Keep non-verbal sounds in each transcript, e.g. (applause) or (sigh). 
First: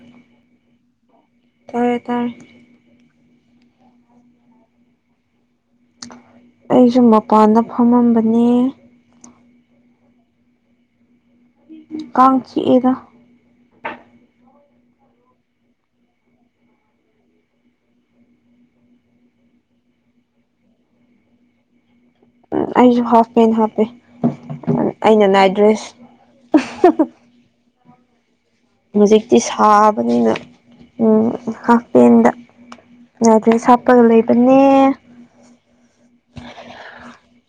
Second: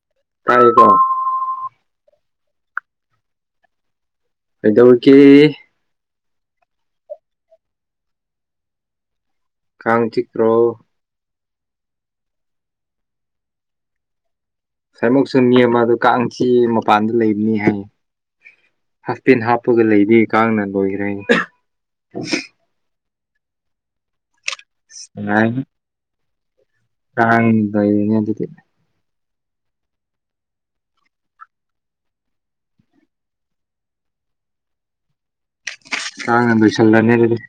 ꯎꯝ ꯇꯥꯏꯌꯦꯀꯣ ꯇꯔꯦ ꯇꯔꯦ ꯀꯩꯗꯧꯔꯤꯒꯦ ꯑꯩꯁꯨ ꯃꯄꯥꯟꯗ ꯐꯝꯃꯝꯕꯅꯦ ꯀꯥꯡ ꯆꯤꯛꯇ꯭ꯔꯣ ꯀꯥꯡ ꯆꯤꯛꯏꯗ ꯁꯥꯏꯃꯛꯁꯨ ꯃꯤ ꯑꯃꯗ ꯀꯥꯡꯁꯤ ꯃꯄꯥꯟꯗ ꯂꯩꯕꯅꯤ ꯍꯥꯏꯌꯦ ꯍꯥꯞꯄꯤꯟ ꯍꯥꯞꯄꯒ ꯂꯩꯕꯤ ꯀꯥꯡꯅ ꯂꯣꯏꯈ꯭ꯔꯦꯅꯤ ꯑꯩꯁꯨ ꯍꯥꯐꯄꯦꯟ ꯍꯥꯞꯄꯦ ꯑꯩꯅ ꯅꯥꯏꯠ ꯗ꯭ꯔꯦꯁ ꯍꯥꯡꯗꯅꯦꯗꯤ ꯑꯗꯨꯗꯤ ꯍꯧꯖꯤꯛꯇꯤ ꯁꯥꯕꯅꯤꯅ ꯍꯥꯐꯄꯦꯟꯗ ꯅꯥꯏ꯭ꯠ ꯗꯔ꯭ꯦꯁ ꯍꯥꯞꯄꯒ ꯂꯩꯕꯅꯦ ꯀꯥꯡꯅꯥ ꯂꯣꯏꯁꯤꯟꯂꯅꯤ ꯑꯗꯨꯗꯤ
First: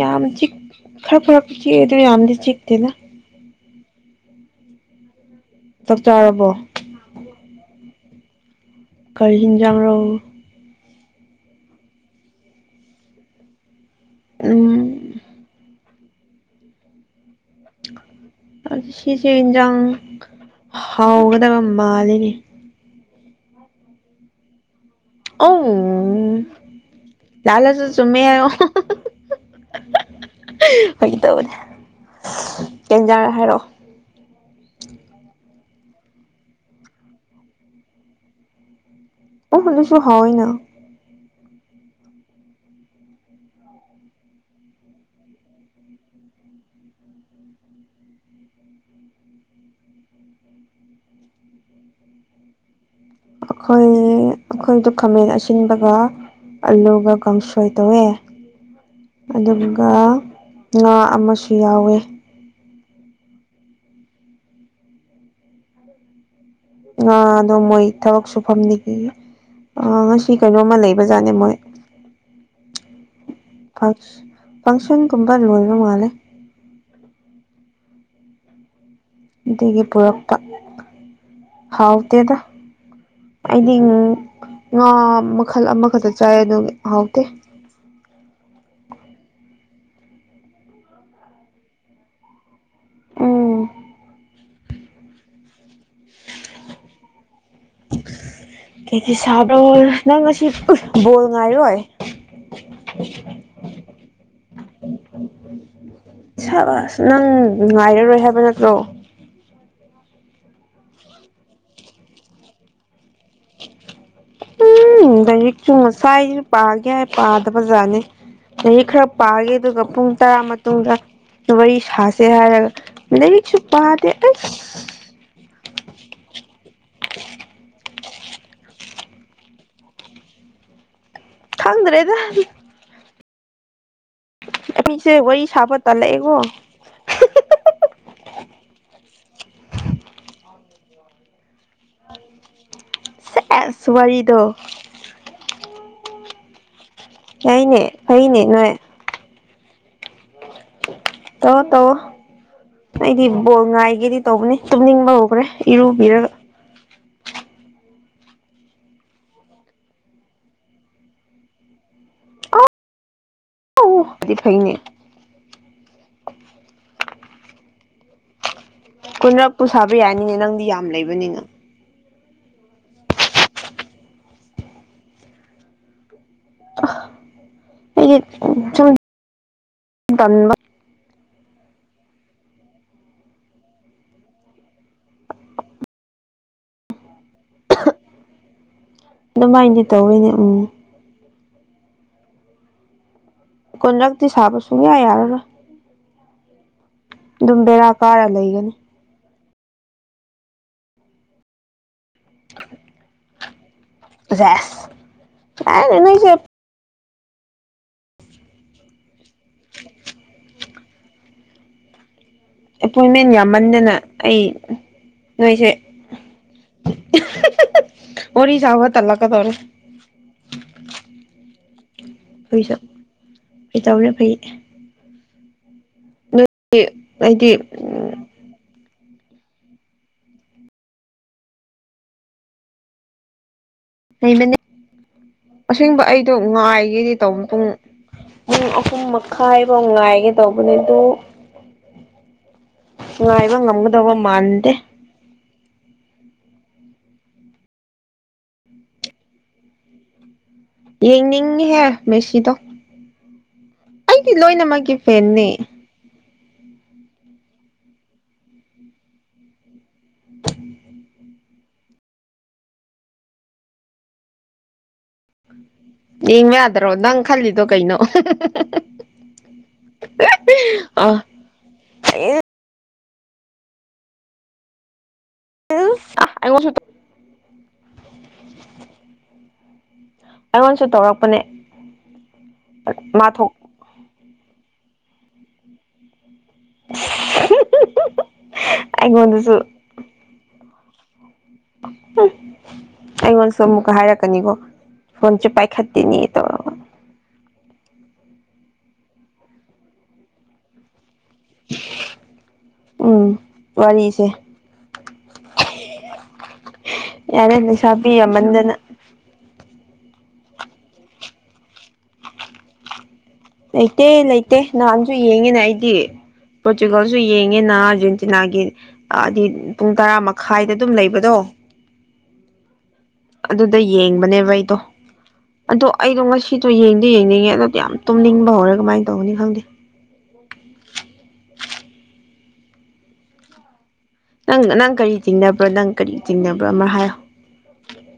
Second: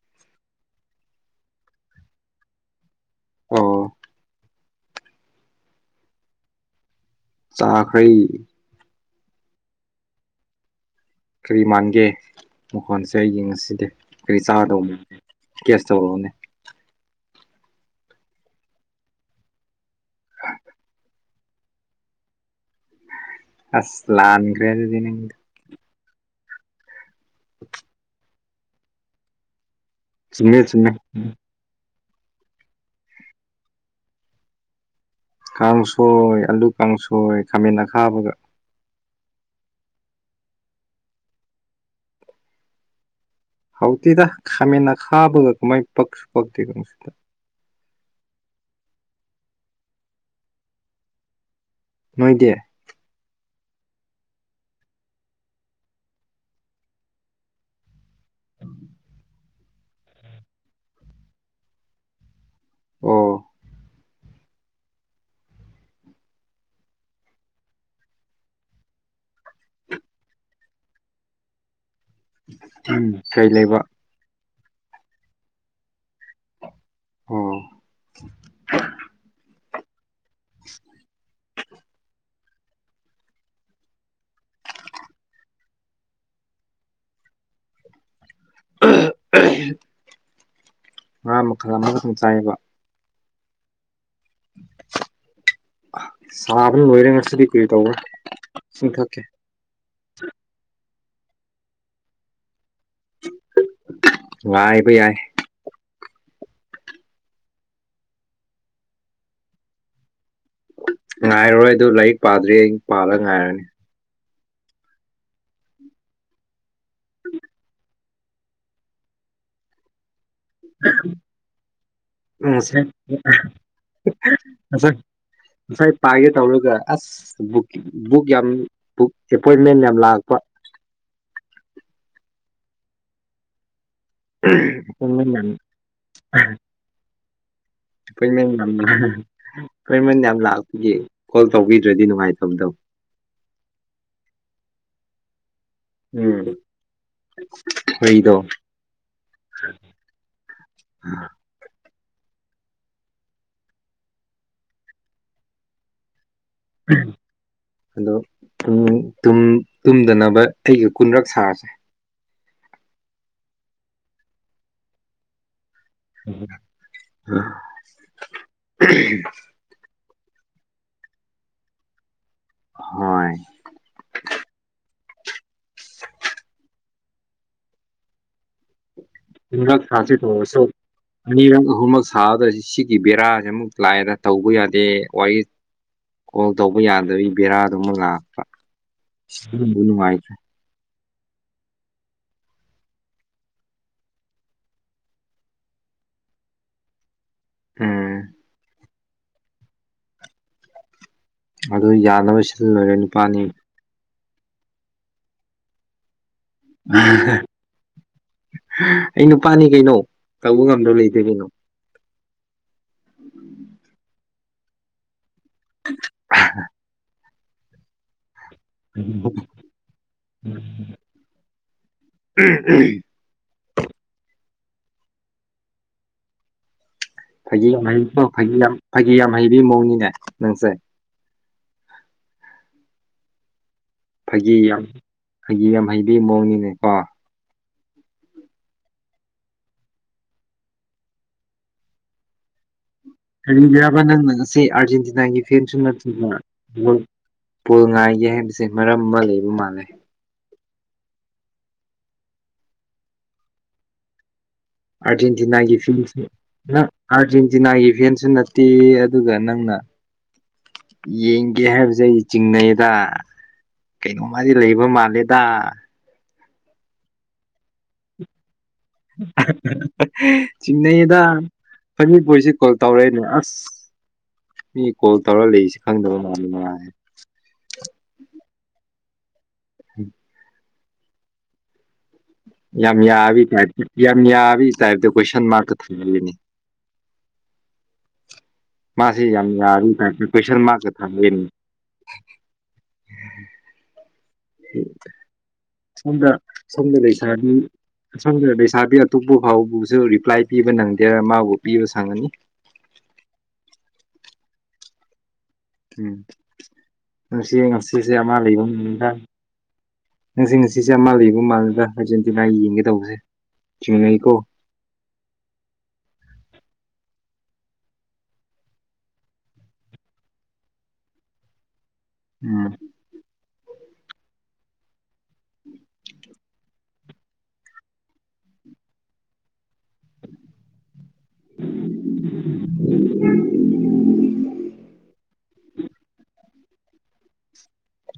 ꯌꯥꯝ ꯆꯤꯛ ꯈꯔ ꯈꯔ ꯆꯤꯛ ꯑꯗꯨ ꯌꯥꯝꯗꯤ ꯆꯤꯛꯇꯦꯅ ꯑꯣ (inaudible) ꯆꯥꯛ ꯆꯥꯔꯕꯣ ꯆꯥꯈꯔ꯭ꯦ ꯀꯣꯏ ꯍꯤꯟꯖꯥꯡꯔꯣꯎ ꯀꯔꯤ ꯃꯥꯟꯒꯦ ꯃꯈꯣꯟꯁꯦ ꯑꯩ ꯌꯦꯡꯉꯁꯤꯗꯤ ꯀꯔꯤ ꯎꯝ ꯆꯥꯗꯧꯕ ꯃꯥꯟꯒꯦ ꯇꯧꯑꯣꯅꯦ ꯎ ꯑꯁꯤꯁꯦ ꯏꯟꯁꯥꯡ ꯍꯥꯎꯒꯗꯕ ꯃꯥꯜꯂꯤꯅꯦ ꯑꯁ ꯂꯥꯟꯒ꯭ꯔꯦ ꯑꯗꯨꯗꯤ ꯅꯪꯗꯤ ꯑ ꯂꯥꯟꯂꯁꯨ ꯆꯨꯃꯦ ꯍꯥꯏꯌꯨ ꯆꯨꯝꯃꯦ ꯆꯨꯝꯃꯦ ꯐꯥꯒꯤ ꯇꯧꯕꯅꯦ ꯀꯩ ꯌꯦꯟꯖꯡ ꯍꯥꯏꯔꯣ ꯀꯥꯡꯁꯣꯏ ꯑꯂꯨ ꯀꯥꯡꯁꯣꯏ ꯈꯥꯃꯦꯟ ꯑꯈꯥꯕꯒ ꯑꯣ ꯑꯗꯨꯁꯨ ꯍꯥꯎꯏꯅꯥ (inaudible) ꯍꯥꯎꯇꯤꯗ ꯈꯥꯃꯟꯅ ꯈꯥꯕꯒ ꯀꯃꯥꯏ ꯄꯛꯁꯨ ꯄꯛꯇꯦ ꯀꯁꯤꯗ (inaudible) ꯅꯣꯏꯗꯤ ꯑꯩꯈꯣꯏ ꯑꯩꯈꯣꯏꯗꯣ ꯈꯥꯃꯦꯟ ꯑꯁꯤꯟꯕꯒ ꯑꯜꯂꯨꯒꯥ ꯀꯪꯁꯣꯏ ꯇꯧꯋꯦ ꯑꯗꯨꯒ ꯉꯥ ꯑꯃꯁꯨ ꯌꯥꯎꯋꯦ ꯑꯣ (inaudible) ꯑ ꯑꯗꯣ ꯃꯣꯏ ꯊꯕꯛ ꯁꯨꯐꯝꯅꯤ ꯑ ꯉꯁꯤ ꯀꯩꯅꯣ ꯑꯃ ꯂꯩꯕꯖꯥꯠꯅꯦ ꯃꯣꯏ ꯎꯝ ꯐꯩ ꯂꯩꯕ ꯐꯪꯁꯟꯒꯨꯝꯕ ꯂꯣꯏꯕ ꯃꯥꯜꯂꯦ ꯑꯣ ꯅꯤꯇꯤꯒꯤ ꯄꯨꯔꯛꯄ ꯍꯥꯎꯇꯦꯗ ꯑꯩꯗꯤ ꯉꯥ ꯃꯈꯜ ꯑꯃꯈꯛꯇ ꯆꯥꯏ ꯑꯗꯨꯒꯤ ꯍꯥꯎꯇꯦ (unintelligible) ꯑ ꯑ ꯉꯥ ꯃꯈꯜ ꯑꯃꯈꯛꯇꯪ ꯆꯥꯏꯌꯦꯕ ꯎꯝ ꯁꯥꯕꯅ ꯂꯣꯏꯔꯦ ꯉꯁꯤꯗꯤ ꯀꯔꯤ ꯇꯧꯕ꯭ꯔ ꯏꯁꯤꯡ ꯊꯛꯀꯦ ꯑꯣ ꯅꯪ ꯉꯁꯤ ꯕꯣꯜ ꯉꯥꯏꯔꯣꯏ ꯉꯥꯏꯕ ꯌꯥꯏ ꯁꯥꯕꯁ ꯅꯪ ꯉꯥꯏꯔꯔꯣꯏ ꯍꯥꯏꯕ ꯅꯠꯇ꯭ꯔꯣ ꯉꯥꯏꯔꯔꯣꯏ ꯑꯗꯨ ꯂꯥꯏꯔꯤꯛ ꯄꯥꯗ꯭ꯔꯤ ꯑꯩ ꯄꯥꯔ ꯉꯥꯏꯔꯅꯤ ꯎꯝ ꯂꯥꯏꯔꯤꯛꯁꯨ ꯉꯁꯥꯏ ꯄꯥꯒꯦ ꯍꯥꯏꯔ ꯄꯥꯗꯕ ꯖꯥꯠꯅꯤ ꯂꯥꯏꯔꯤꯛ ꯈꯔ ꯄꯥꯒꯦ ꯑꯥꯥꯗꯨꯒꯥ ꯄꯨꯡ ꯇꯔꯥ ꯃꯇꯨꯡꯗ ꯋꯥꯔꯤ ꯁꯥꯁꯦ ꯍꯥꯏꯔꯒ ꯉꯁꯥꯏ ꯂꯥꯏꯔꯤꯛꯁꯨ ꯄꯥꯗꯦ ꯑꯁ ꯉꯁꯥꯏ ꯉꯁꯥꯏ ꯄꯥꯏꯒꯦ ꯇꯧꯔꯒ ꯑꯁ ꯕꯨꯛꯀꯤ ꯕꯨꯛ ꯌꯥꯝ ꯕꯨꯛ ꯑꯦꯄꯣꯏꯟꯃꯦꯟ ꯌꯥꯝ ꯂꯥꯛꯄ ꯈꯪꯗ꯭ꯔꯦꯗ ꯑꯩꯈꯣꯅꯤꯁꯦ ꯑꯦꯄꯣꯏꯟꯃꯦꯟ ꯋꯥꯔꯤ ꯌꯥꯝ ꯁꯕ ꯇꯜꯂꯛꯑꯦ ꯒꯣ ꯑꯩꯄꯣꯏꯟꯃꯦꯟ ꯌꯥꯝ ꯂꯥꯛ ꯑꯩꯄꯣꯏꯟꯃꯦꯟ ꯌꯥꯝ ꯂꯥꯛꯄꯒꯤ ꯀꯣꯜ ꯇꯧꯕꯤꯗ꯭ꯔꯗꯤ ꯅꯨꯡꯉꯥꯏꯇꯕꯗꯧ ꯁꯦꯁ ꯋꯥꯔꯤꯗꯣ ꯎꯝ ꯌꯥꯏꯅꯦ ꯐꯩꯅꯦ ꯑꯩꯗꯣ ꯇꯧꯑꯣ ꯇꯧꯑꯣ ꯑꯩꯗꯤ ꯕꯣꯜ ꯉꯥꯏꯒꯦꯗꯤ ꯇꯧꯕꯅꯤ ꯇꯨꯝꯅꯤꯡꯕ ꯍꯧꯈ꯭ꯔꯦ ꯏꯔꯨꯕꯤꯔꯒ ꯑꯗꯣ ꯇꯨꯝ ꯇꯨꯝꯗꯅꯕ ꯑꯩꯒ ꯀꯨꯟꯔꯛ ꯁꯥꯔꯁꯦ ꯑꯣ ꯑꯗꯨꯏ ꯐꯩꯅꯦ ꯎꯝ ꯀꯨꯟꯔꯛꯄꯨ ꯁꯥꯕ ꯌꯥꯅꯤꯅꯦ ꯅꯪꯗꯤ ꯌꯥꯝ ꯂꯩꯕꯅꯤꯅ ꯍꯣꯏ ꯑꯩꯒꯤ ꯆꯨꯝ ꯀꯨꯟꯔꯛ ꯁꯥꯁꯤ ꯊꯣꯡꯉ ꯁꯣ ꯑꯅꯤꯔꯛ ꯑꯍꯨꯝꯂꯛ ꯁꯥꯕꯗ ꯁꯤꯒꯤ ꯕꯦꯔꯥꯁꯦ ꯑꯃꯨꯛ ꯂꯥꯛꯑꯦꯅ ꯇꯧꯕ ꯌꯥꯗꯦ ꯋꯥꯔꯤ ꯀꯣꯜ ꯇꯧꯕ ꯌꯥꯗꯕꯤ ꯕꯦꯔꯥꯗꯨꯃ ꯂꯥꯛꯄ ꯑꯗꯨꯃꯥꯏꯅꯗꯤ ꯇꯧꯋꯤꯅꯦ ꯅꯨꯡꯉꯥꯏꯇ꯭ꯔꯦ ꯎꯝ ꯀꯟꯔꯛꯇꯤ ꯁꯥꯕ ꯁꯨꯡꯌꯥ ꯌꯥꯔꯔꯣꯏ ꯑꯗꯨꯝ ꯕꯦꯔꯥ ꯎꯝ ꯀꯥꯔ ꯂꯩꯒꯅꯤ ꯑꯗꯨ ꯌꯥꯅꯕ ꯁꯤꯜꯂꯣꯏꯔꯦ ꯅꯨꯄꯥꯅꯤ ꯖꯦꯁ ꯇꯥꯏ ꯅꯣꯏꯁꯦ ꯑꯩ ꯅꯨꯄꯥꯅꯤ ꯀꯩꯅꯣ ꯇꯧꯕ ꯉꯝꯗꯕ ꯂꯩꯇꯦ ꯀꯩꯅꯣ ꯑꯦꯄꯣꯏꯟꯃꯦꯟ ꯌꯥꯝꯃꯟꯗꯅ ꯑꯩ ꯅꯣꯏꯁꯦ ꯑꯣꯔꯤ ꯁꯥꯥꯕ ꯇꯜꯂꯛꯀꯗꯣꯔꯦ ꯑꯩꯁꯨ ꯀꯩꯇꯧꯔ ꯐꯩ ꯅꯣꯏ ꯑꯩꯗꯤ ꯐꯥꯒꯤ ꯌꯥꯝ ꯍꯩꯕ ꯐꯥꯒꯤ ꯌꯥꯝ ꯐꯥꯒꯤ ꯌꯥꯝ ꯍꯩꯕꯤ ꯃꯑꯣꯡꯅꯤꯅꯦ ꯅꯪꯁꯦ ꯂꯩꯕꯅꯦ ꯐꯥꯒꯤ ꯌꯥꯝ ꯐꯥꯒꯤ ꯌꯥꯝ ꯑꯁꯦꯡꯕ ꯍꯩꯕꯤ ꯑꯩꯗꯣ ꯃꯑꯣꯡꯅꯤꯅꯦꯀꯣ ꯉꯥꯏꯒꯗꯤ ꯄꯨꯡ ꯄꯨꯡ ꯑꯍꯨꯝ ꯃꯈꯥꯏꯐꯧ ꯉꯥꯏꯒꯦ ꯇꯧꯕꯅꯦ ꯑꯗꯨ ꯉꯥꯏꯕ ꯀꯔꯤꯒꯤꯔꯕ ꯉꯝꯒꯗꯧꯕ ꯅꯪꯅ ꯉꯥꯁꯤ ꯃꯥꯟꯗꯦ ꯑꯔꯖꯦꯟꯇꯤꯅꯥꯒꯤ__ ꯐꯦꯟ ꯁꯨ ꯅꯠꯇꯅ ꯕꯣ ꯕꯣꯜ ꯉꯥꯏꯒꯦ ꯍꯥꯏꯕꯁꯦ ꯃꯔꯝ ꯑꯃ ꯂꯩꯕ ꯃꯥꯜꯂꯦ ꯌꯦꯡꯅꯤꯡꯉꯍꯦ ꯃꯦꯁꯤꯗꯣ ꯑꯩꯗꯤ ꯂꯣꯏꯅꯃꯛ__ ꯑꯔꯖꯦꯟꯇꯤꯅꯥꯒꯤ ꯐꯤꯁ (inaudible) ꯑꯥꯔꯖꯦꯟꯇꯤꯅꯥꯒꯤ ꯐꯦꯟꯁꯨ ꯅꯠꯇꯦ ꯑꯗꯨꯒ ꯅꯪꯅ (inaudible) ꯌꯦꯡꯒꯦ ꯍꯥꯏꯕꯁꯦ ꯑꯩ ꯆꯤꯡꯅꯩꯗ ꯀꯩꯅꯣꯃꯗꯤ ꯂꯩꯕ ꯃꯥꯜꯂꯦꯗ ꯌꯦꯡꯕ ꯌꯥꯗ꯭ꯔꯣ ꯅꯪ ꯈꯜꯂꯤꯗꯣ ꯀꯩꯅꯣ ꯑ ꯆꯤꯡꯅꯩꯗ ꯐꯅꯤꯄꯨꯔꯁꯤ ꯀꯣꯜ ꯇꯧꯔꯛꯏꯅꯦ ꯑꯁ ꯃꯤ ꯀꯣꯜ ꯇꯧꯔ ꯂꯩꯏꯁꯦ ꯈꯪꯗꯕ ꯃꯥꯜꯂꯦ ꯃꯥ ꯑꯩꯉꯣꯟꯁꯨ ꯑꯩꯉꯣꯟꯁꯨ ꯇꯧꯔꯛꯄꯅꯦ ꯌꯥꯝ ꯃꯥ ꯌꯥꯕꯤ ꯊꯣꯛ ꯇꯥꯏꯞꯇ ꯌꯥꯝ ꯌꯥꯕꯤ ꯇꯥꯏꯞꯇ ꯀꯣꯏꯁꯟ ꯃꯥꯔꯛꯀ ꯊꯝꯖꯜꯂꯤꯅꯤ (unintelligible) ꯃꯥꯁꯤ ꯌꯥꯝ ꯑꯩꯉꯣꯟꯗꯁꯨ ꯌꯥꯔꯤ ꯇꯥꯏꯞꯁ ꯀꯣꯏꯁꯟ ꯃꯥꯔꯛꯇ ꯊꯝꯃꯤꯅꯤ ꯑꯩꯉꯣꯟꯁꯨ ꯑꯃꯨꯛꯀ ꯍꯔꯔꯛ ꯍ (unintelligible) ꯇꯧꯔꯒ ꯑꯁꯣꯝꯗ ꯂꯩꯁꯥꯕꯤ ꯑꯁꯣꯝꯗ ꯂꯩꯁꯥꯕꯤ ꯑꯇꯣꯞꯄ ꯐꯥꯎꯕꯁꯨ ꯔꯤꯄ꯭ꯂꯥꯏ ꯄꯤꯕ ꯅꯪꯗꯦꯕ ꯃꯥꯕꯨ ꯄꯤꯕ ꯁꯥꯡꯉꯅꯤ ꯎꯝ ꯋꯥꯔꯤꯁꯦ ꯎꯝ ꯉꯁꯤ ꯌꯥꯔꯦ ꯉꯁꯤꯁꯦ ꯂꯩꯁꯥꯕꯤ ꯑꯃ ꯌꯥꯝꯃꯟꯗꯅ ꯂꯩꯕꯗ ꯅꯪꯁꯤ ꯉꯁꯤꯁꯦ ꯑꯃ ꯂꯩꯕ ꯃ ꯃꯥꯜꯂꯦꯗ ꯑꯥꯔꯖꯦꯟꯇꯤꯅꯥ ꯌꯦꯡꯒꯦ ꯇꯧꯕꯁꯦ ꯂꯩꯇꯦ ꯆꯤꯡꯅꯩꯀꯣ ꯂꯩꯇꯦ ꯅꯍꯥꯟꯁꯨ ꯌꯦꯡꯉꯤꯅꯦ ꯑꯩꯗꯤ ꯄꯣꯔꯇꯨꯒꯥꯜꯁꯨ ꯌꯦꯡꯉꯦꯅ ꯑꯥꯔꯖꯦꯟꯇꯤꯅꯥꯒꯤ ꯑꯗꯤ ꯄꯨꯡ ꯇꯔꯥ ꯃꯈꯥꯏꯗ ꯑꯗꯨꯝ ꯂꯩꯕꯗꯣ ꯎꯝ ꯑꯗꯨꯗ ꯌꯦꯡꯕꯅꯦꯕ ꯑꯩꯗꯣ ꯑꯗꯣ ꯑꯩꯗꯣ ꯉꯁꯤ ꯁꯤꯁꯨ ꯌꯦꯡꯗꯤ ꯌꯦꯡꯅꯤꯡꯉꯦ ꯑꯗꯨꯗꯤ ꯌꯥꯝ ꯇꯨꯝꯅꯤꯡꯕ ꯍꯧꯔꯦ ꯀꯃꯥꯏꯅ ꯇꯧꯒꯅꯤ ꯈꯪꯗꯦ (unintelligible) ꯅꯪ ꯅꯪ ꯀꯔꯤ ꯆꯤꯡꯅꯕ꯭ꯔꯥ ꯅꯪ ꯀꯔꯤ ꯆꯤꯡꯅꯕ꯭ꯔꯥ ꯑꯃ ꯍꯥꯏꯌꯣ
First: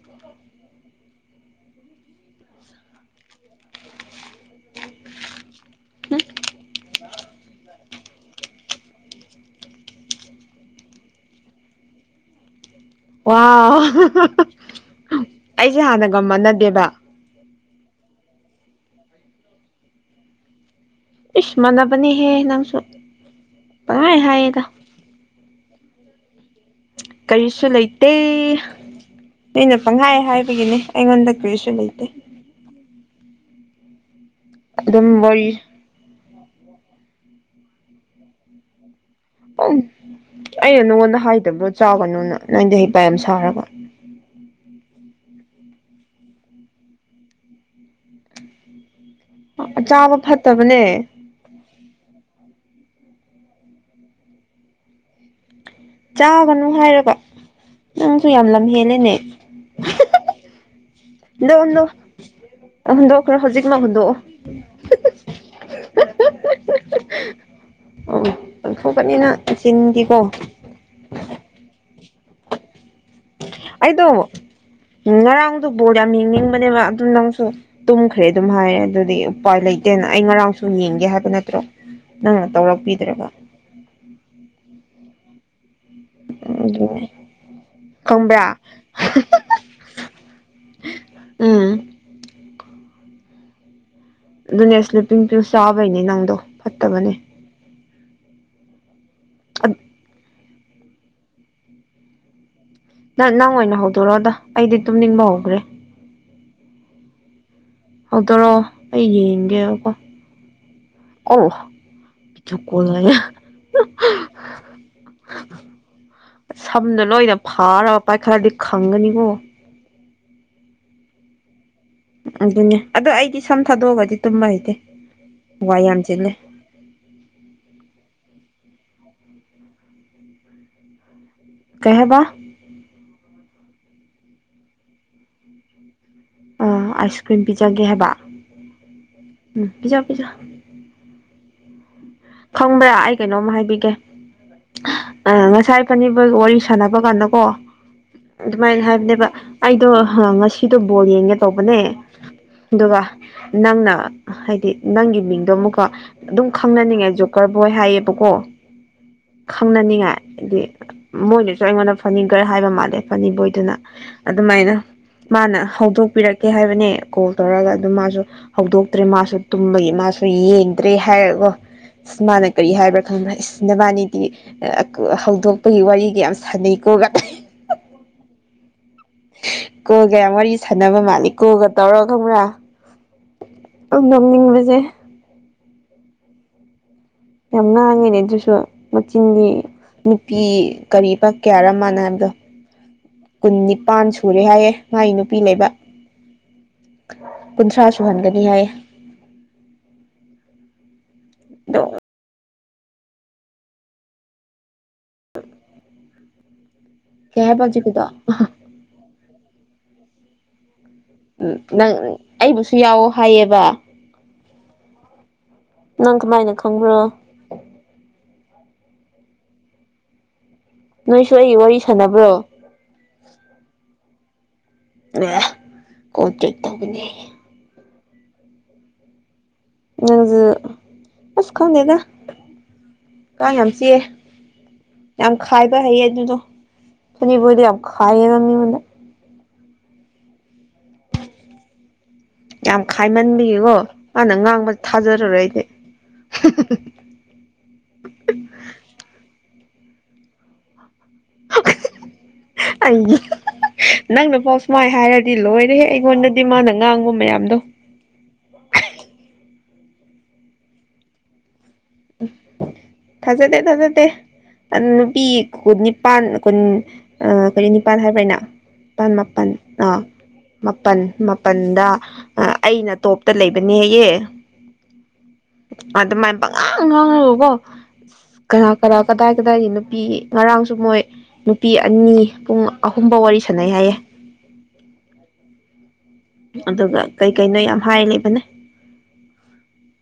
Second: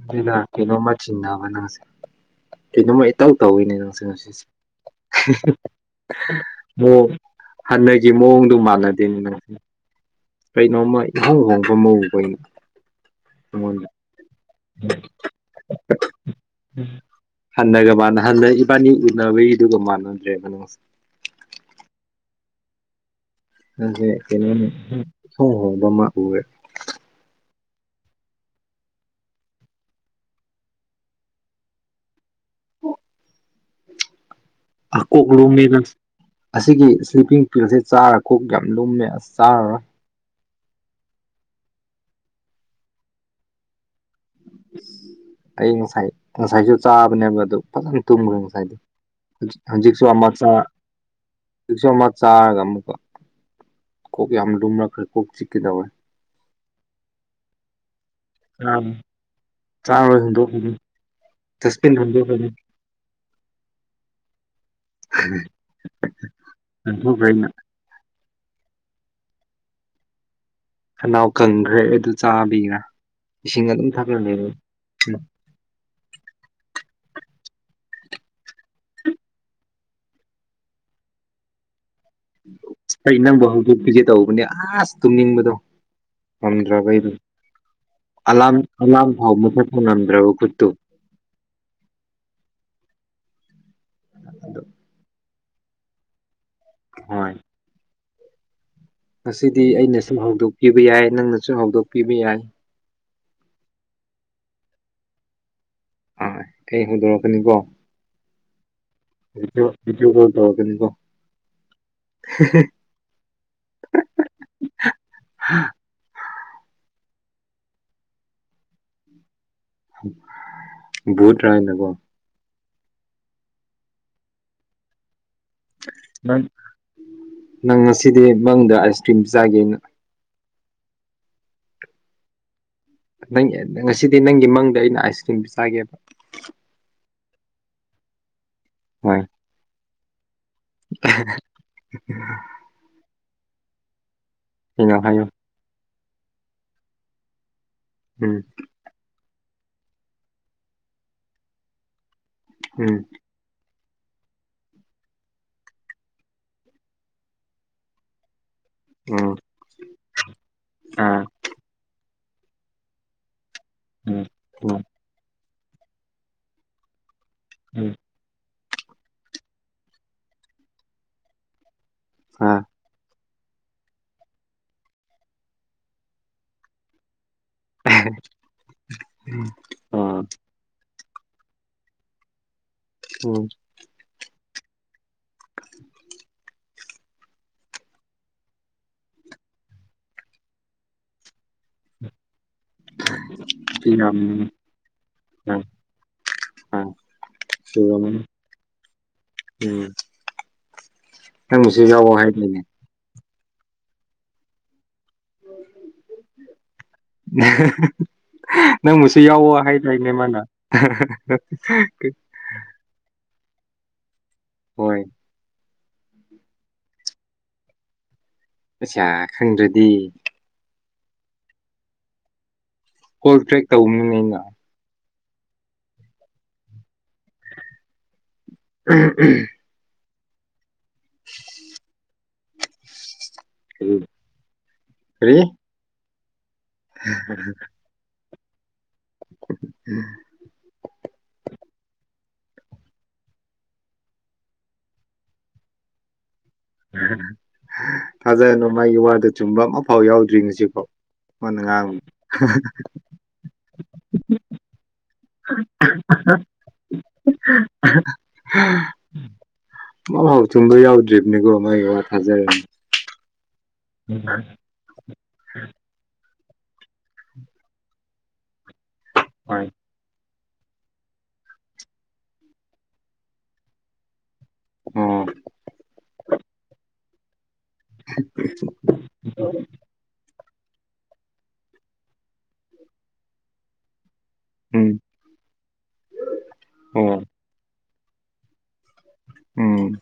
ꯑꯗꯨꯅ ꯀꯩꯅꯣꯝꯃ ꯆꯤꯡꯅꯕ ꯅꯪꯁꯦ ꯀꯩꯅꯣꯝꯃ ꯏꯇꯧ ꯇꯧꯋꯤꯅꯦ ꯅꯪꯁꯦ ꯉꯁꯤꯁꯦ (unintelligible) ꯑꯣ ꯍꯥꯟꯅꯒꯤ ꯃꯑꯣꯡꯗꯨ ꯃꯥꯟꯅꯗꯦꯅꯤ ꯅꯪ ꯀꯩꯅꯣꯝꯃ ꯏꯍꯣꯡ ꯍꯣꯡꯕ ꯃꯣꯡ ꯎꯕꯩ ꯋꯥ ꯑꯩꯁꯦ ꯍꯥꯟꯅꯒ ꯃꯟꯅꯗꯦꯕ ꯍꯟꯅꯒ ꯃꯥꯟꯅ ꯍꯟꯅ ꯏꯕꯥꯅꯤ ꯎꯅꯕꯒꯤꯗꯨꯒ ꯃꯥꯟꯅꯗ꯭ꯔꯦꯕ ꯅꯪꯁ ꯏꯁ ꯃꯟꯅꯥꯕꯅꯤ ꯍꯦ ꯅꯪꯁꯨ ꯅꯪꯁꯦ ꯄꯪꯍꯥꯏ ꯍꯥꯏꯌꯦꯗ ꯀꯩꯅꯣꯅꯦ ꯏꯍꯣꯡ ꯍꯣꯡꯕ ꯑꯃ ꯎꯔꯦ ꯀꯔꯤꯁꯨ ꯂꯩꯇꯦ ꯑꯩꯅ ꯄꯪꯍꯥꯏ ꯍꯥꯏꯕꯒꯤꯅꯦ ꯑꯩꯉꯣꯟꯗ ꯀꯨꯔꯤꯁꯨ ꯂꯩꯇꯦ ꯑ ꯑꯗꯨꯝ ꯀꯣꯛ ꯋꯥꯔꯤ ꯂꯨꯝꯃꯦ ꯑꯁꯤꯒꯤ ꯁ꯭ꯂꯤꯞꯄꯤꯡ ꯄꯤꯜꯁꯦ ꯆꯥꯔ ꯀꯣꯛ ꯌꯥꯝ ꯂꯨꯝꯃꯦ ꯑꯁ ꯆꯥꯔꯔꯣꯏ ꯎꯝ ꯑꯩꯅ ꯅꯉꯣꯟꯗ ꯍꯥꯏꯗꯕꯔꯣ ꯆꯥꯎꯒꯅꯨꯅ ꯅꯪꯗꯤ ꯍꯩꯄꯥ ꯌꯥꯝ ꯁꯥꯔꯒ ꯑꯩ ꯉꯁꯥꯏ ꯉꯁꯥꯏꯁꯨ ꯆꯥꯕꯅꯦꯕ ꯑꯗꯨ ꯐꯖꯅ ꯇꯨꯝꯈ꯭ꯔꯦ ꯉꯁꯥꯏꯗꯤ ꯍꯪꯖꯤꯁꯨ ꯆꯥꯕ ꯑꯃ ꯐꯠꯇꯕꯅꯦ ꯍꯧꯖꯤꯛꯁꯨ ꯑꯃ ꯆꯥꯔꯒ ꯑꯃꯨꯛꯀ ꯀꯣꯛ ꯌꯥꯝ ꯂꯨꯝꯂꯛꯈ꯭ꯔꯦ ꯀꯣꯛ ꯆꯤꯛꯀꯗꯧꯋꯦ ꯆꯥꯕꯅꯨ ꯍꯥꯏꯔꯒ ꯅꯪꯁꯨ ꯌꯥꯝ ꯂꯝꯍꯦꯜꯂꯦꯅꯦ ꯆꯥꯔꯣꯢ ꯍꯨꯟꯗꯣꯛꯈꯤꯒꯦ ꯍꯨꯗꯣꯛ ꯍꯨꯗꯣꯛ ꯍꯧꯖꯤꯛꯃꯛ ꯍꯟꯗꯣꯛꯑꯣ ꯂꯪꯊꯣꯛꯈ꯭ꯔꯦ ꯑꯩꯅ ꯑꯣ ꯂꯪꯊꯣꯛꯀꯅꯤ ꯅꯪ ꯅꯆꯤꯟꯗꯤꯀꯣ ꯈꯥꯅꯥꯎ ꯀꯪꯈ꯭ꯔꯦ ꯑꯗꯨ ꯆꯥꯕꯒꯤꯔ ꯏꯁꯤꯡ ꯑꯗꯨꯝ ꯑꯩꯗꯣ ꯊꯛꯂ ꯂꯩꯔꯦ ꯉꯔꯥꯡꯗꯣ ꯕꯣꯜ ꯌꯥꯝ ꯌꯦꯡꯅꯤꯡꯕꯅꯦꯕ ꯑꯗꯨ ꯅꯪꯁꯨ ꯇꯨꯝꯈ꯭ꯔꯦ ꯑꯗꯨꯝ ꯍꯥꯏꯌꯦ ꯑꯗꯨꯗꯤ ꯎꯄꯥꯏ ꯂꯩꯇꯦꯅ ꯑꯩ ꯉꯔꯥꯡꯁꯨ ꯌꯦꯡꯒꯦ ꯍꯥꯏꯕ ꯅꯠꯇ꯭ꯔꯣ ꯅꯪꯅ ꯑꯩ ꯇꯧꯔꯛꯄꯤꯗ꯭ꯔꯕ ꯅꯪꯕꯨ ꯍꯧꯗꯣꯛꯄꯤꯒꯦ ꯇꯧꯕꯅꯦ ꯑꯁ ꯇꯨꯝꯅꯤꯡꯕꯗꯣ ꯉꯝꯗ꯭ꯔꯕ ꯑꯗꯨꯅꯦ ꯑꯩꯗꯣ ꯈꯪꯕ꯭ꯔꯥ ꯑꯦꯂꯥꯝ ꯐꯥꯎ ꯃꯨꯊꯠꯄ ꯉꯝꯗ꯭ꯔꯕ ꯈꯨꯠꯇꯨ ꯎꯝ ꯑꯗꯣ ꯑꯗꯨꯅꯦ (unintelligible) ꯆꯥꯕꯩꯅꯦ ꯅꯪꯗꯣ ꯐꯠꯇꯕꯅꯦ ꯍꯣꯏ ꯉꯁꯤꯗꯤ ꯑꯩꯅ ꯁꯨꯝ ꯍꯧꯗꯣꯛꯄꯤꯕ ꯌꯥꯏ ꯅꯪꯅ ꯁꯨ ꯍꯧꯗꯣꯛꯄꯤꯕ ꯌꯥꯏ ꯅꯪ ꯅꯪ ꯑꯣꯏꯅ ꯍꯧꯗꯣꯔꯛꯑꯣꯗ ꯑꯩꯗꯤ ꯇꯨꯝꯅꯤꯡꯕ ꯍꯧꯈ꯭ꯔꯦ ꯍꯣꯢ ꯊꯦꯡꯅ ꯍꯧꯗꯣꯛꯔꯛꯀꯅꯤꯀꯣ ꯍꯧꯗꯣꯛꯔꯛꯑꯣ ꯑꯩ ꯌꯦꯡꯒꯦꯕꯀꯣ ꯚꯤꯗꯤꯑꯣ ꯀꯣꯜ ꯇꯧꯔꯛꯀꯅꯤꯀꯣ (unintelligible) (unintelligible) (unintelligible) ꯁꯝꯗꯣ ꯂꯣꯏꯅ ꯐꯥꯔꯕ ꯄꯥꯏꯈ꯭ꯔꯗꯤ ꯈꯪꯒꯅꯤꯀꯣ ꯕꯨꯠ ꯔꯅꯀꯣ ꯑꯗꯨꯅꯦ ꯑꯗꯣ ꯑꯩꯗꯤ ꯁꯝ ꯊꯥꯗꯣꯛꯑꯒꯗꯤ ꯇꯨꯝꯕ ꯍꯩꯇꯦ ꯋꯥꯏ ꯌꯥꯝ ꯆꯤꯜꯂꯦ ꯅꯪ ꯅꯪ ꯉꯁꯤꯗꯤ ꯃꯪꯗ ꯑꯥꯏꯁ ꯀ꯭ꯔꯤꯝ ꯆꯥꯒꯦꯅ ꯎꯝꯝꯝ (inaudible) ꯀꯩ ꯍꯥꯢꯕ ꯅꯪ ꯉꯁꯤꯗꯤ ꯅꯪꯒꯤ ꯃꯪꯗ ꯑꯩꯅ ꯑꯥꯏꯁ ꯀ꯭ꯔꯤꯝ ꯄꯤꯖꯒꯦꯕ ꯑꯥ ꯑꯥꯏꯁ ꯀ꯭ꯔꯤꯝ ꯄꯤꯖꯒꯦ ꯍꯥꯏꯕ ꯍꯣꯏ ꯎꯝ ꯄꯤꯖꯧ ꯄꯤꯖꯧ (unintelligible) ꯎ (inaudible) ꯈꯪꯕ꯭ꯔꯥ ꯑꯩ ꯀꯩꯅꯣꯝ ꯍꯥꯏꯕꯤꯒꯦ ꯍꯥꯏꯌꯣ ꯍꯥꯏꯌꯣ ꯑ ꯉꯁꯥꯏ ꯢꯕꯥꯅꯤ ꯋꯥꯔꯤ ꯁꯥꯟꯅꯕ ꯀꯥꯟꯗ ꯀꯣ ꯎꯝ ꯑꯗꯨꯃꯥꯏꯅ ꯍꯥꯏꯕꯅꯦꯕ ꯑꯩꯗꯣ ꯉꯁꯤꯗꯣ ꯕꯣꯜ ꯌꯦꯡꯒꯦ ꯇꯧꯕꯅꯦ ꯎꯝ ꯑꯗꯨꯒ ꯅꯪꯅ ꯍꯥꯏꯗꯤ ꯅꯪꯒꯤ ꯃꯤꯡꯗꯣ ꯑꯃꯨꯛꯀꯣ ꯑꯗꯨꯝ ꯈꯪꯅꯅꯤꯡꯉꯥꯏ ꯖꯣꯀꯔ ꯕꯣꯏ ꯍꯥꯏꯌꯦꯕꯀꯣ ꯎꯝ ꯈꯪꯅꯅꯤꯡꯉꯥꯏ ꯍꯥꯏꯗꯤ ꯑꯥ ꯃꯣꯏꯅꯁꯨ ꯑꯩꯉꯣꯟꯗ ꯐꯅꯤꯒꯔ ꯍꯥꯏꯕ ꯃꯥꯜꯂꯦ ꯐꯅꯤꯕꯣꯏꯗꯨꯅ ꯎꯝ ꯑꯗꯨꯃꯥꯏꯅ ꯎꯝ ꯃꯥꯅ ꯍꯧꯗꯣꯛꯄꯤꯔꯛꯀꯦ ꯍꯥꯏꯕꯅꯦ ꯀꯣꯜ ꯇꯧꯔꯒ ꯑꯗꯨꯝ ꯎꯝ ꯃꯥꯁꯨ ꯍꯧꯗꯣꯛꯇ꯭ꯔꯦ ꯃꯥꯁꯨ ꯇꯨꯝꯕꯒꯤ ꯃꯥꯁꯨ ꯌꯦꯡꯗ꯭ꯔꯦ ꯍꯥꯏꯔꯒ ꯑꯁ ꯃꯥꯅ ꯑꯥ ꯀꯔꯤ ꯍꯥꯏꯕ꯭ꯔꯥ ꯈꯪꯗꯦ ꯅꯕꯥꯅꯤꯗꯤ ꯍꯧꯗꯣꯛꯄꯒꯤ ꯋꯥꯔꯤꯒ ꯌꯥꯝ ꯁꯥꯟꯅꯩꯀꯣ ꯎ ꯎꯝ (unintelligible) ꯀꯣꯜ ꯒ ꯌꯥꯝ ꯋꯥꯔꯤ ꯁꯥꯟꯅꯕ ꯃꯥꯜꯂꯤ ꯀꯣꯜ ꯒ ꯇꯧꯔ ꯈꯪꯕ꯭ꯔꯥ ꯎꯝ ꯗꯨꯝ ꯅꯣꯛꯅꯤꯡꯕꯁꯦ (inaudible) ꯌꯥꯝ ꯉꯥꯡꯉꯦꯅꯦ ꯑꯗꯨꯁꯨ ꯃꯆꯤꯟꯗꯤ ꯅꯨꯄꯤ ꯀꯔꯤꯕ ꯀꯌꯥꯔꯥ ꯃꯥꯥꯅ ꯍꯥꯏꯕꯗꯣ ꯀꯨꯟ ꯅꯤꯄꯥꯟ ꯌꯥꯝ ꯁꯨꯔꯦ ꯍꯥꯏꯌꯦ ꯃꯥꯏ ꯅꯨꯄꯤ ꯑꯥ ꯂꯩꯕ ꯑꯥ ꯀꯨꯟꯊ꯭ꯔꯥ ꯁꯨꯔꯝꯃꯅꯤ ꯁꯨꯍꯟꯒꯅꯤ ꯍꯥꯏꯌꯦ ꯎꯝ (inaudible) ꯑꯗꯣ ꯅꯡꯕꯨꯁꯨ ꯌꯥꯎꯑꯣ ꯍꯥꯏꯕꯩꯅꯦ ꯀꯩ ꯍꯥꯏꯕ ꯍꯧꯖꯤꯛꯀꯤꯗꯣ ꯅꯪꯕꯨꯁꯨ ꯌꯥꯎꯑꯣ ꯍꯥꯏꯗꯥꯏꯅꯦ ꯃꯥꯅ ꯎꯝ ꯅꯪ ꯑꯩꯕꯨꯁꯨ ꯌꯥꯎꯑꯣ ꯍꯥꯏꯌꯦꯕ ꯍꯣꯏ ꯅꯪ ꯀꯃꯥꯏꯅ ꯈꯪꯕ꯭ꯔꯣ ꯑꯁꯥ ꯈꯪꯗ꯭ꯔꯗꯤ ꯅꯣꯏꯁꯨ ꯑꯩꯒꯤ ꯋꯥꯔꯤ ꯁꯥꯟꯅꯕ꯭ꯔꯣ ꯀꯣꯜ ꯇ꯭ꯔꯦꯛ ꯇꯧꯕꯅꯤꯅꯦ ꯑꯩꯅ ꯑ ꯀꯣꯜ ꯇꯔ꯭ꯦꯛ ꯇꯧꯕꯅꯦꯌꯦ (inaudible) ꯅꯪꯖꯨ ꯑꯁ ꯈꯪꯗꯦꯗ ꯀꯥꯡ ꯌꯥꯝ ꯆꯤꯛꯑꯦ ꯌꯥꯝ ꯀꯔꯤ ꯀꯔꯤ ꯈꯥꯏꯕ ꯍꯩꯌꯦ ꯑꯗꯨꯗꯣ ꯐꯅꯤꯕꯣꯏ ꯗꯣꯌꯥꯝ ꯈꯥꯏꯌꯦꯕ ꯃꯤꯉꯣꯟꯗ ꯎꯝ ꯌꯥꯝ ꯈꯥꯏꯃꯟꯕꯤꯒꯤꯒꯣ ꯃꯥꯅ ꯉꯥꯡꯕ ꯊꯥꯖꯔꯔꯣꯏ ꯑꯩꯗꯤ ꯊꯥꯖꯅꯨ ꯃꯥꯒꯤ ꯋꯥꯗꯣ ꯆꯨꯝꯕ ꯑꯃꯐꯥꯎ ꯌꯥꯎꯗ꯭ꯔꯤ ꯉꯁꯤꯐꯥꯎ ꯃꯟꯅ ꯉꯥꯡ ꯎꯝ ꯅꯪꯅ ꯐꯥꯎ ꯁꯨꯃꯥꯏ ꯍꯥꯏꯔꯗꯤ ꯂꯣꯏꯔꯦꯍꯦ ꯑꯩꯉꯣꯟꯗꯗꯤ ꯃꯥꯅ ꯉꯥꯡꯕ ꯃꯌꯥꯝꯗꯣ ꯃꯥ ꯍꯥꯎ ꯊꯨꯝꯕ ꯌꯥꯎꯗ꯭ꯔꯤꯕꯅꯤꯀꯣ ꯃꯥꯒꯤ ꯋꯥ ꯊꯥꯖꯔ ꯊꯥꯖꯗꯦ ꯊꯥꯖꯗꯦ ꯑꯅꯨꯄꯤ ꯀꯨꯟꯅꯤꯄꯥꯟ ꯀꯨꯟ ꯑ ꯀꯔꯤ ꯅꯤꯄꯥꯟ ꯍꯥꯏꯕ ꯑꯩꯅ ꯅꯤꯄꯥꯟ ꯃꯥꯄꯟ ꯍꯣꯏ ꯑꯥ ꯃꯥꯄꯟ ꯃꯥꯄꯟꯗ ꯑꯑꯩꯅ ꯇꯣꯞꯇ ꯂꯩꯕꯅꯦꯌꯦ ꯑꯣ ꯑꯗꯨꯃꯥꯏꯅ ꯄꯉꯥꯡ ꯉꯥꯡꯉꯒꯀꯣ ꯀꯅꯥ ꯀꯅꯥ ꯀꯗꯥꯏ ꯀꯗꯥꯏꯒꯤ ꯅꯨꯄꯤ ꯉꯔꯥꯡꯁꯨ ꯃꯣꯏ ꯅꯨꯄꯤ ꯑꯅꯤ ꯄꯨꯡ ꯑꯍꯨꯝꯕꯧ ꯋꯥꯔꯤ ꯁꯥꯟꯅꯩ ꯍꯥꯏꯌꯦ ꯎꯝ ꯑꯗꯨꯒ ꯑꯣ ꯀꯩ ꯀꯩꯅꯣ ꯌꯥꯝ ꯍꯥꯏ ꯂꯩꯕꯅꯦ ꯎꯝ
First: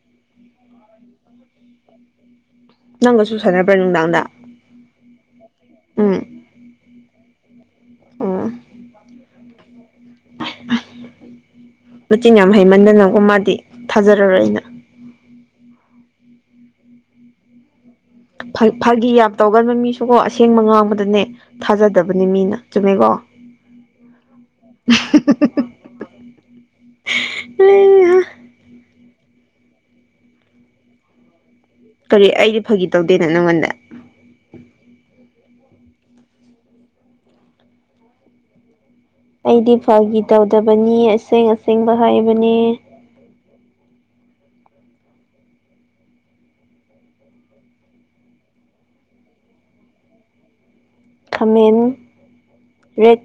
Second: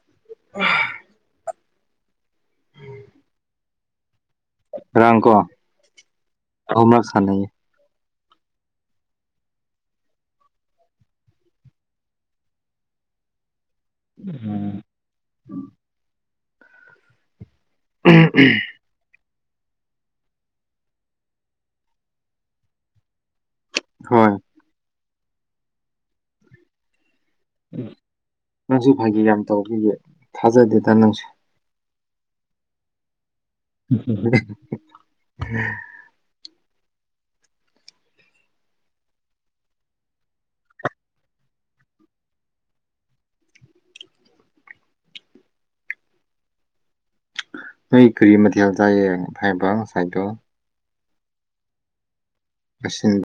(inaudible) ꯅꯪꯒꯁꯨ ꯁꯥꯟꯅꯕ꯭ꯔꯥ ꯅꯨꯡꯗꯥꯡꯗ ꯉꯔꯥꯡ ꯀꯣ ꯎꯝ ꯑꯍꯨꯝꯂꯛ ꯁꯥꯟꯅꯩꯌꯦ ꯎꯝ ꯃꯆꯤꯟ ꯌꯥꯝ ꯍꯩꯃꯟꯗꯅꯒꯣ ꯃꯥꯗꯤ ꯊꯥꯖꯔꯔꯣꯏ ꯑꯩꯅ ꯐꯥ ꯐꯥꯒꯤ ꯌꯥꯝ ꯇꯧꯒꯟꯕ ꯃꯤꯁꯨꯀꯣ ꯑꯁꯦꯡꯕ ꯉꯥꯡꯕꯗꯅꯦ ꯊꯥꯖꯗꯕꯅꯦ ꯃꯤꯅ ꯆꯨꯝꯃꯦꯒꯣ ꯍꯣꯏ (inaudible) ꯎꯝ ꯅꯪꯁꯨ ꯐꯥꯒꯤ ꯌꯥꯝ ꯇꯧꯕꯒꯤ ꯊꯥꯖꯗꯦꯗ ꯅꯪꯁꯦ ꯀꯔꯤ ꯑꯩꯗꯤ ꯐꯥꯒꯤ ꯇꯧꯗꯦꯅ ꯅꯪꯉꯣꯟꯗ (unintelligible) ꯑꯩꯗꯤ ꯐꯥꯒꯤ ꯇꯧꯗꯕꯅꯤ ꯑꯁꯦꯡ ꯑꯁꯦꯡꯕ ꯍꯥꯏꯕꯅꯦ ꯅꯣꯏ ꯀꯔꯤ ꯃꯊꯦꯜ ꯆꯥꯏꯌꯦ ꯍꯥꯏꯕ ꯉꯁꯥꯏꯗꯣ ꯈꯥꯃꯦꯟ ꯑꯁꯤꯟ ꯔꯦꯠ